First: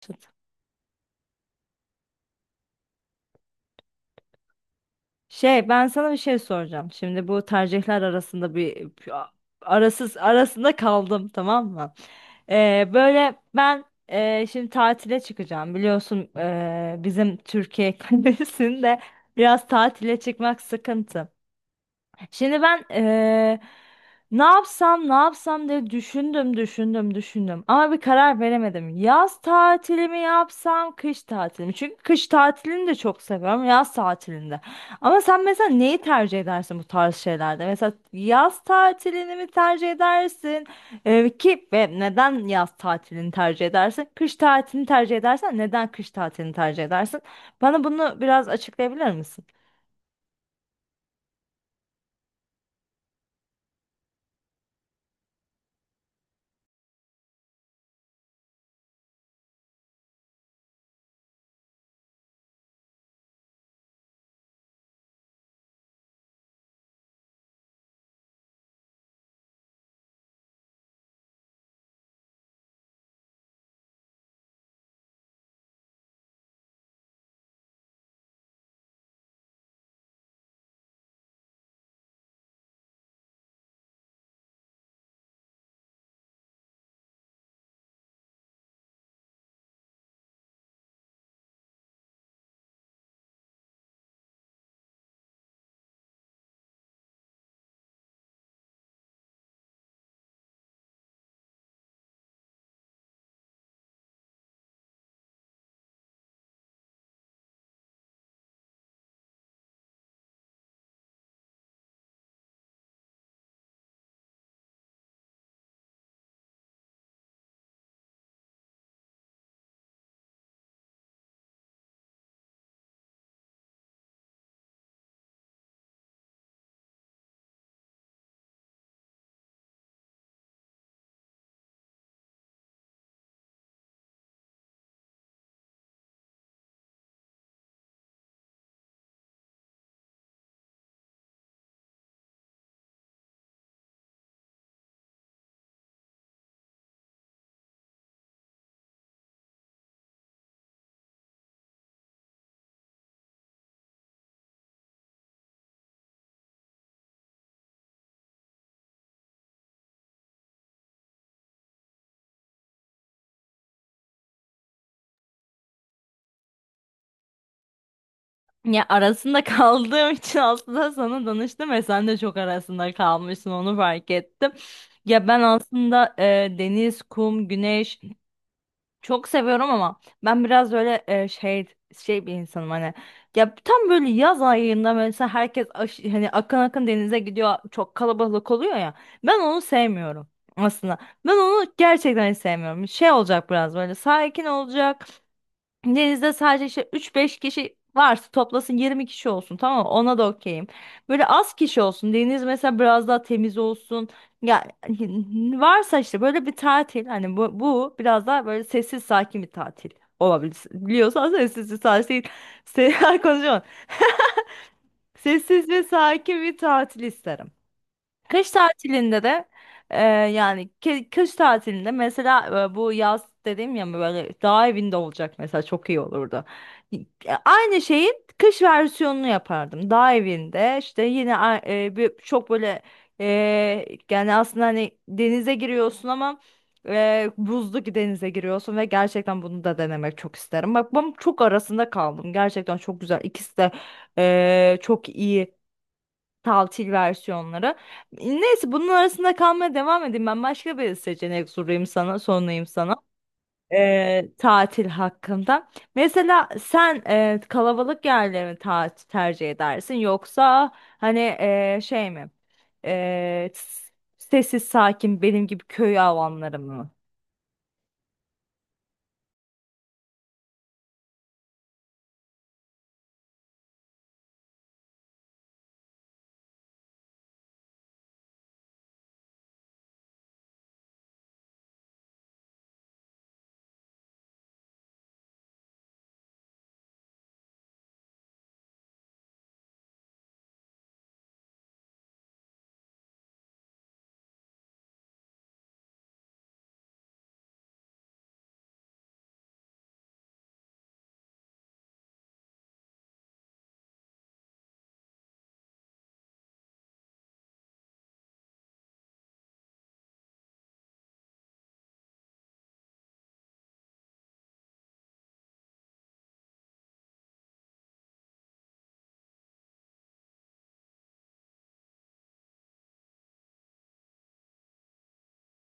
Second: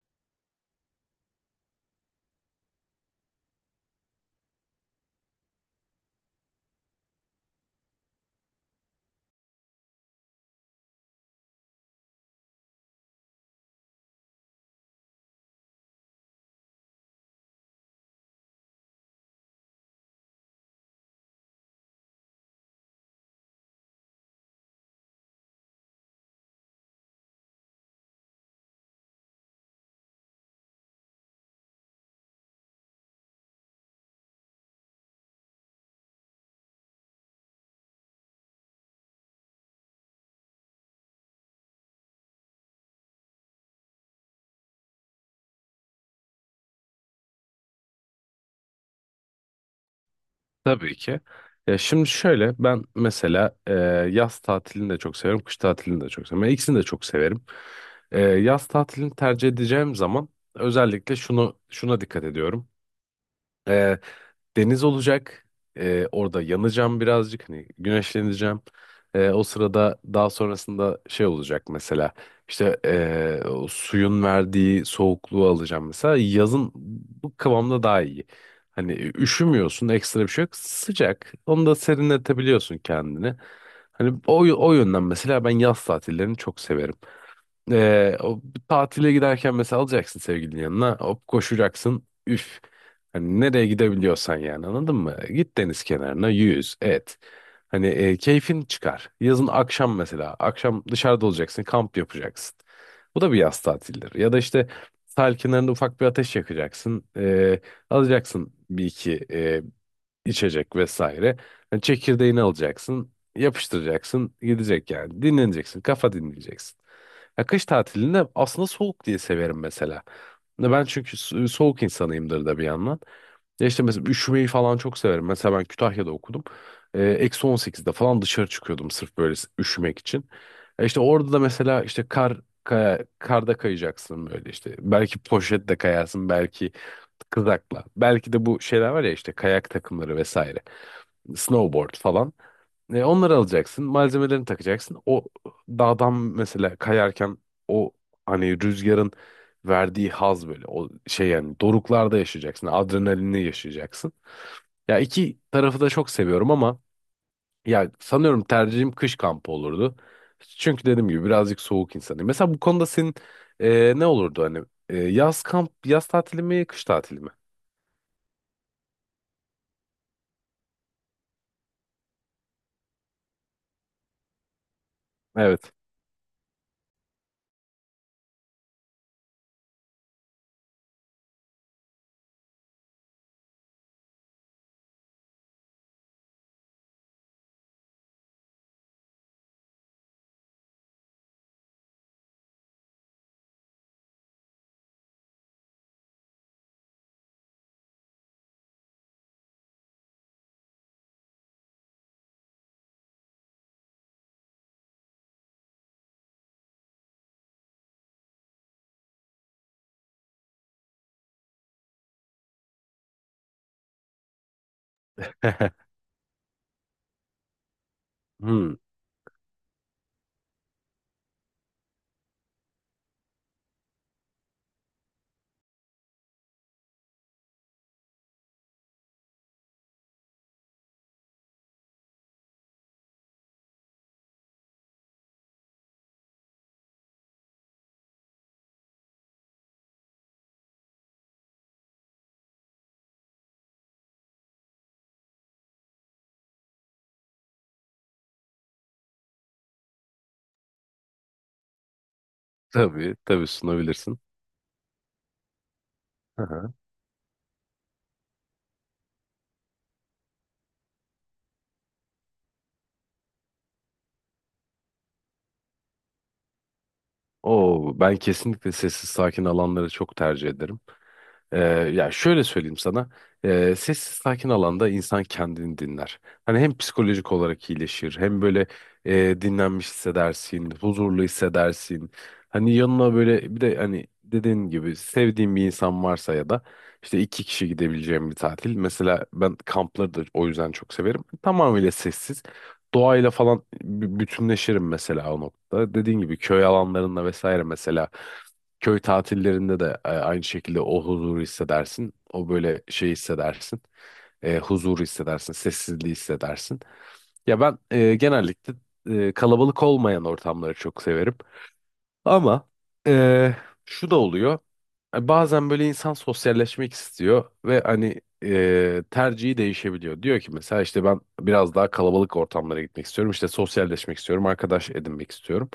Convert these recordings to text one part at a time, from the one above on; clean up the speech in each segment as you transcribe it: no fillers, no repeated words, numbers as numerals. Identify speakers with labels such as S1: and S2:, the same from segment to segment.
S1: Tut. Şey, ben sana bir şey soracağım. Şimdi bu tercihler arasında bir arasız arasında kaldım, tamam mı? Böyle ben şimdi tatile çıkacağım. Biliyorsun, bizim Türkiye kalesinde biraz tatile çıkmak sıkıntı. Şimdi ben ne yapsam ne yapsam diye düşündüm ama bir karar veremedim. Yaz tatili mi yapsam kış tatili mi? Çünkü kış tatilini de çok seviyorum yaz tatilinde. Ama sen mesela neyi tercih edersin bu tarz şeylerde? Mesela yaz tatilini mi tercih edersin? Ki ve neden yaz tatilini tercih edersin? Kış tatilini tercih edersen neden kış tatilini tercih edersin? Bana bunu biraz açıklayabilir misin?
S2: Tabii ki. Ya şimdi şöyle ben mesela yaz tatilini de çok severim, kış tatilini de çok severim. Ben İkisini de çok severim. Yaz tatilini tercih edeceğim zaman özellikle şunu şuna dikkat ediyorum deniz olacak. Orada yanacağım birazcık. Hani güneşleneceğim. O sırada daha sonrasında şey olacak mesela. İşte o suyun verdiği soğukluğu alacağım mesela. Yazın bu kıvamda daha iyi. Hani üşümüyorsun ekstra bir şey yok. Sıcak. Onu da serinletebiliyorsun kendini. Hani o yönden mesela ben yaz tatillerini çok severim. O tatile giderken mesela alacaksın sevgilinin yanına. Hop koşacaksın. Üf. Hani nereye gidebiliyorsan yani anladın mı? Git deniz kenarına yüz et. Hani keyfin çıkar. Yazın akşam mesela. Akşam dışarıda olacaksın. Kamp yapacaksın. Bu da bir yaz tatilidir. Ya da işte sahil kenarında ufak bir ateş yakacaksın. Alacaksın bir iki içecek vesaire. Yani çekirdeğini alacaksın. Yapıştıracaksın. Gidecek yani. Dinleneceksin. Kafa dinleyeceksin. Ya kış tatilinde aslında soğuk diye severim mesela. Ya ben çünkü soğuk insanıyımdır da bir yandan. Ya işte mesela üşümeyi falan çok severim. Mesela ben Kütahya'da okudum. -18'de falan dışarı çıkıyordum sırf böyle üşümek için. E işte orada da mesela işte karda kayacaksın böyle işte. Belki poşetle kayarsın, belki kızakla. Belki de bu şeyler var ya işte kayak takımları vesaire. Snowboard falan. Onları alacaksın, malzemelerini takacaksın. O dağdan mesela kayarken o hani rüzgarın verdiği haz böyle o şey yani doruklarda yaşayacaksın, adrenalinle yaşayacaksın. Ya iki tarafı da çok seviyorum ama ya sanıyorum tercihim kış kampı olurdu. Çünkü dediğim gibi birazcık soğuk insanım. Mesela bu konuda senin ne olurdu hani yaz kamp, yaz tatili mi, kış tatili mi?
S1: Ya, arasında kaldığım için aslında sana danıştım ve sen de çok arasında kalmışsın, onu fark ettim. Ya ben
S2: Evet.
S1: aslında deniz, kum, güneş çok seviyorum ama ben biraz öyle şey, şey bir insanım hani. Ya tam böyle yaz ayında mesela herkes hani akın akın denize gidiyor, çok kalabalık oluyor ya. Ben onu sevmiyorum aslında. Ben onu gerçekten hiç sevmiyorum. Şey olacak, biraz böyle sakin olacak. Denizde sadece işte üç beş kişi varsa toplasın 20 kişi olsun, tamam mı? Ona da okeyim. Böyle az kişi olsun. Deniz mesela biraz daha temiz olsun. Ya, varsa işte böyle bir tatil hani, bu biraz daha böyle sessiz sakin bir tatil olabilir. Biliyorsan sessiz sakin konuşamam. Sessiz ve sakin bir tatil isterim. Kış
S2: Hmm,
S1: tatilinde de yani kış tatilinde mesela bu yaz dediğim ya, böyle dağ evinde olacak mesela, çok iyi olurdu. Y- Aynı şeyin kış versiyonunu yapardım. Dağ evinde işte yine çok böyle e, yani aslında hani denize giriyorsun ama buzlu ki denize giriyorsun ve gerçekten bunu da denemek çok isterim. Bak, ben çok arasında kaldım. Gerçekten çok güzel. İkisi de çok iyi. Taltil versiyonları. Neyse, bunun arasında kalmaya devam edeyim. Ben başka bir seçenek sorayım sana, sorayım sana.
S2: tabii, tabii sunabilirsin.
S1: Tatil hakkında. Mesela sen kalabalık yerleri mi tercih edersin, yoksa hani şey mi? E, s- Sessiz sakin benim gibi köy avamları mı?
S2: Oo, ben kesinlikle sessiz sakin alanları çok tercih ederim. Ee, Ya şöyle söyleyeyim sana. Sessiz sakin alanda insan kendini dinler. Hani hem psikolojik olarak iyileşir hem böyle dinlenmiş hissedersin, huzurlu hissedersin. Hani yanına böyle bir de hani dediğin gibi sevdiğin bir insan varsa ya da işte iki kişi gidebileceğim bir tatil. Mesela ben kampları da o yüzden çok severim. Tamamıyla sessiz. Doğayla falan bütünleşirim mesela o noktada. Dediğin gibi köy alanlarında vesaire mesela köy tatillerinde de aynı şekilde o huzuru hissedersin. O böyle şey hissedersin. Huzuru hissedersin, sessizliği hissedersin. Ya ben genellikle kalabalık olmayan ortamları çok severim. Ama eee, şu da oluyor. Bazen böyle insan sosyalleşmek istiyor ve hani tercihi değişebiliyor. Diyor ki mesela işte ben biraz daha kalabalık ortamlara gitmek istiyorum. İşte sosyalleşmek istiyorum, arkadaş edinmek istiyorum.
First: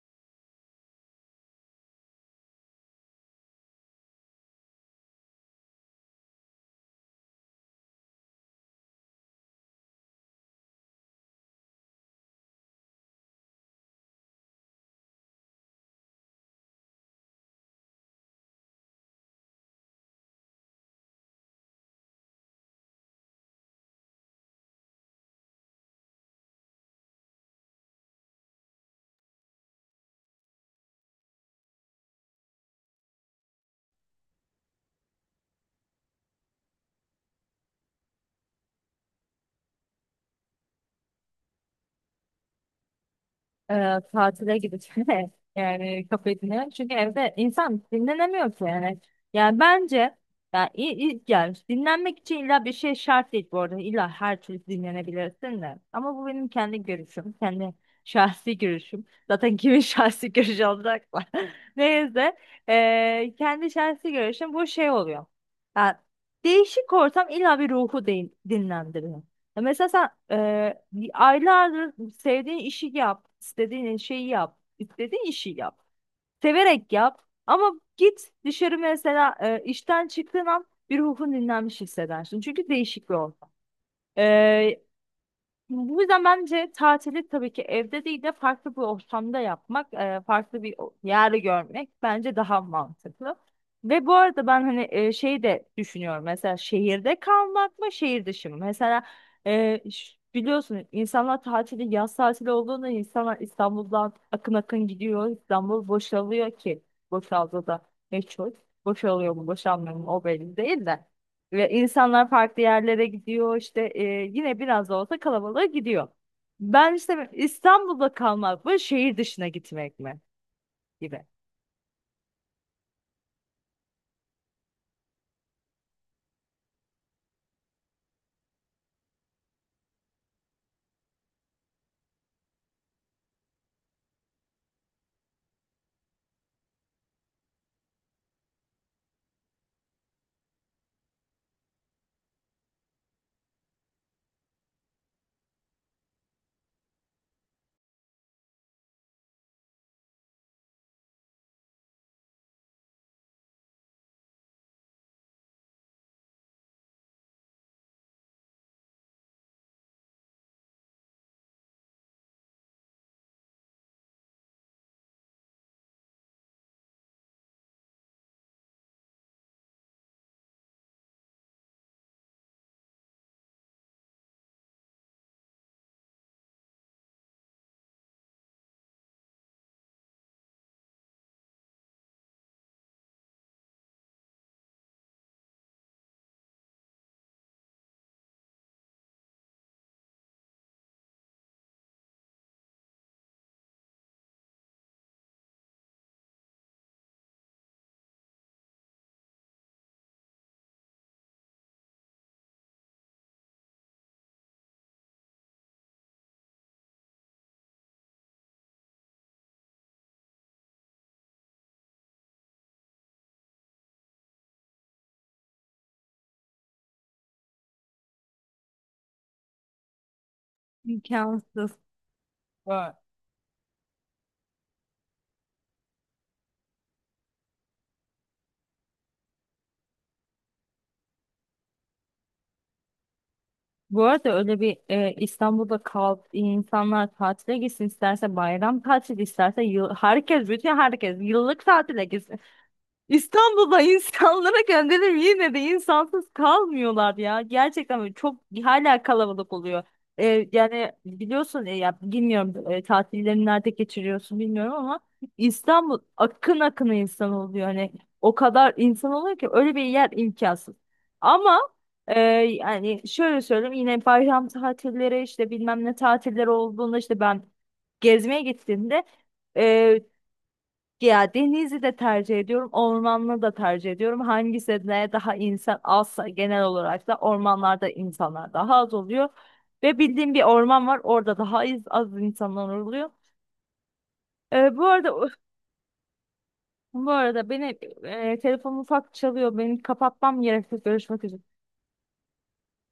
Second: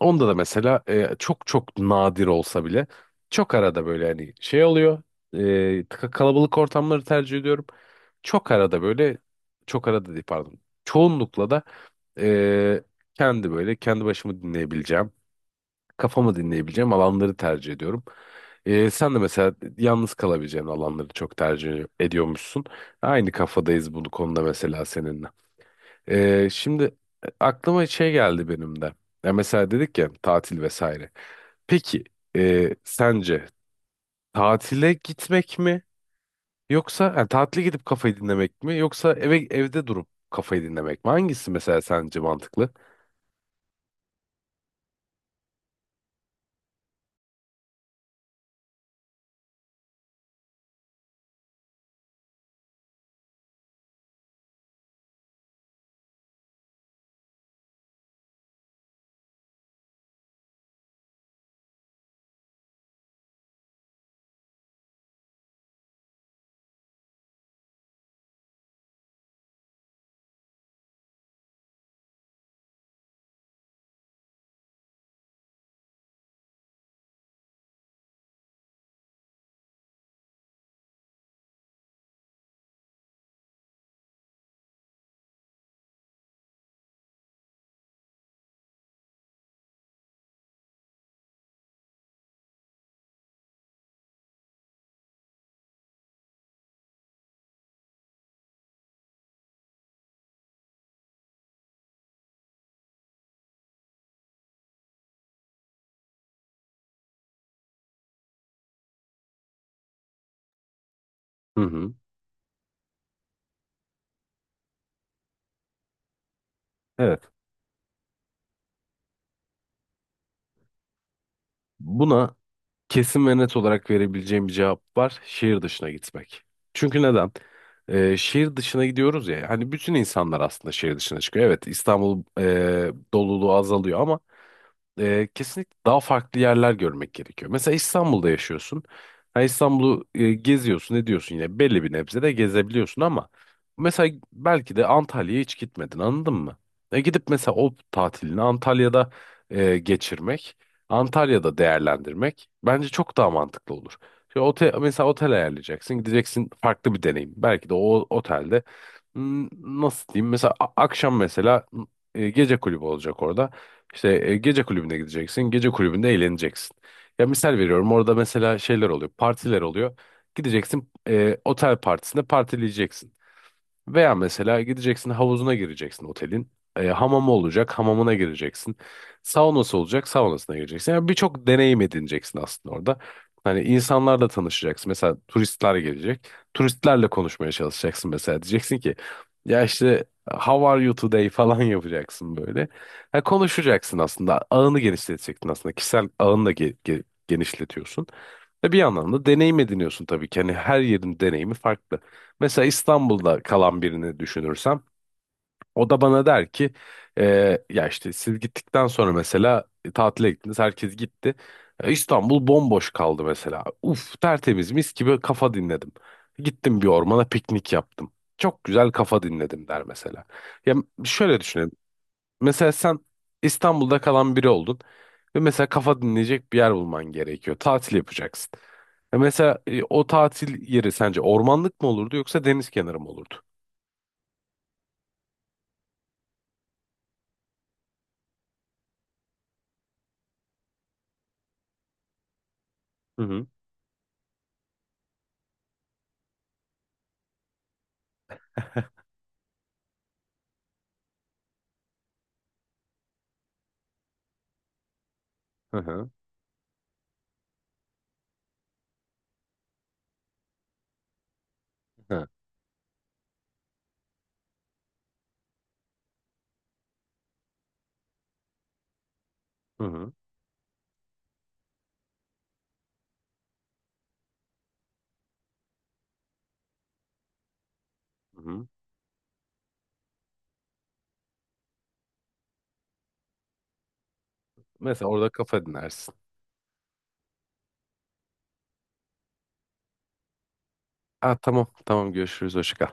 S2: Onda da mesela çok çok nadir olsa bile çok arada böyle hani şey oluyor. Kalabalık ortamları tercih ediyorum. Çok arada böyle çok arada değil pardon. Çoğunlukla da eee, kendi böyle kendi başımı dinleyebileceğim kafamı dinleyebileceğim alanları tercih ediyorum. Sen de mesela yalnız kalabileceğin alanları çok tercih ediyormuşsun. Aynı kafadayız bu konuda mesela seninle. Şimdi aklıma şey geldi benim de. Ya mesela dedik ya tatil vesaire. Peki sence tatile gitmek mi? Yoksa yani tatile gidip kafayı dinlemek mi? Yoksa evde durup kafayı dinlemek mi? Hangisi mesela sence mantıklı?
S1: Tatile gideceğine yani kafesine. Çünkü evde insan dinlenemiyor ki yani. Yani bence yani, i- yani dinlenmek için illa bir şey şart değil bu arada. İlla her türlü dinlenebilirsin de. Ama bu benim kendi görüşüm. Kendi şahsi görüşüm. Zaten kimin şahsi görüşü olacak mı? Neyse. Kendi şahsi görüşüm bu şey oluyor. Yani değişik ortam illa bir ruhu dinlendiriyor. Ya mesela sen aylardır sevdiğin işi yap, istediğin şeyi yap, istediğin işi yap, severek yap. Ama git dışarı mesela, işten çıktığın an bir ruhun dinlenmiş hissedersin. Çünkü değişik bir ortam. Bu yüzden bence tatili tabii ki evde değil de farklı bir ortamda yapmak, farklı bir yer görmek bence daha mantıklı. Ve bu arada ben hani şeyi de düşünüyorum. Mesela şehirde kalmak mı, şehir dışı mı? Mesela biliyorsun insanlar tatili, yaz tatili olduğunda insanlar İstanbul'dan akın akın gidiyor. İstanbul boşalıyor ki boşaldı da ne çok. Boşalıyor mu, boşalmıyor mu o belli değil de.
S2: Hı
S1: Ve
S2: hı.
S1: insanlar farklı yerlere gidiyor işte, yine biraz da olsa kalabalığa gidiyor. Ben işte
S2: Evet.
S1: İstanbul'da kalmak mı şehir dışına gitmek mi gibi.
S2: Buna kesin ve net olarak verebileceğim bir cevap var. Şehir dışına gitmek. Çünkü neden? Şehir dışına gidiyoruz ya. Hani bütün insanlar aslında şehir dışına çıkıyor. Evet İstanbul doluluğu azalıyor ama kesinlikle daha farklı yerler görmek gerekiyor. Mesela İstanbul'da yaşıyorsun. Ha, İstanbul'u geziyorsun, ediyorsun yine belli bir nebze de gezebiliyorsun ama mesela belki de Antalya'ya hiç gitmedin, anladın mı? Gidip mesela o tatilini Antalya'da geçirmek, Antalya'da değerlendirmek bence çok daha mantıklı olur. Şimdi mesela otel ayarlayacaksın, gideceksin farklı bir deneyim. Belki de o otelde hmm, nasıl diyeyim mesela akşam mesela gece kulübü olacak orada. İşte gece kulübüne gideceksin. Gece kulübünde eğleneceksin. Ya misal veriyorum orada mesela şeyler oluyor. Partiler oluyor. Gideceksin otel partisinde partileyeceksin. Veya mesela gideceksin havuzuna gireceksin otelin. Hamamı olacak, hamamına gireceksin. Saunası olacak, saunasına gireceksin. Yani birçok deneyim edineceksin aslında orada. Hani insanlarla tanışacaksın. Mesela turistler gelecek. Turistlerle konuşmaya çalışacaksın mesela. Diyeceksin ki ya işte how are you today falan yapacaksın böyle. Ha, konuşacaksın aslında. Ağını genişleteceksin aslında. Kişisel ağını da genişletiyorsun. Ve bir yandan da deneyim ediniyorsun tabii ki. Hani her yerin deneyimi farklı. Mesela İstanbul'da kalan birini düşünürsem o da bana der ki: "E, Ya işte siz gittikten sonra mesela tatile gittiniz, herkes gitti. İstanbul bomboş kaldı mesela. Uf, tertemiz, mis gibi kafa dinledim. Gittim bir ormana, piknik yaptım. Çok güzel kafa dinledim," der mesela. Ya şöyle düşünelim.
S1: İmkansız.
S2: Mesela
S1: Evet.
S2: sen İstanbul'da kalan biri oldun ve mesela kafa dinleyecek bir yer bulman gerekiyor. Tatil yapacaksın. Ya mesela o tatil yeri sence ormanlık mı olurdu yoksa deniz kenarı mı olurdu?
S1: Bu arada öyle bir İstanbul'da kal, insanlar tatile gitsin, isterse bayram tatili isterse yıl, herkes bütün herkes yıllık tatile gitsin.
S2: Hı hı.
S1: İstanbul'da insanlara gönderim, yine de insansız kalmıyorlar ya. Gerçekten böyle çok hala kalabalık oluyor. Yani biliyorsun, ya bilmiyorum, tatillerini nerede geçiriyorsun bilmiyorum ama
S2: Hı
S1: İstanbul
S2: hı.
S1: akın akın insan oluyor. Hani o kadar insan oluyor ki öyle bir yer imkansız. Ama
S2: Hı
S1: yani şöyle söyleyeyim, yine bayram tatilleri işte bilmem ne tatilleri olduğunda işte ben gezmeye gittiğimde e,
S2: hı.
S1: ya denizi de tercih ediyorum, ormanlı da tercih ediyorum. Hangisine daha insan azsa, genel olarak da ormanlarda
S2: Hı
S1: insanlar
S2: hı.
S1: daha az oluyor. Ve bildiğim bir orman var, orada daha az, az insanlar oluyor. Bu
S2: Mesela
S1: arada,
S2: orada kafa dinlersin.
S1: beni telefonum ufak çalıyor. Benim kapatmam gerekiyor. Görüşmek
S2: Ha,
S1: üzere.
S2: tamam tamam görüşürüz hoşça kal.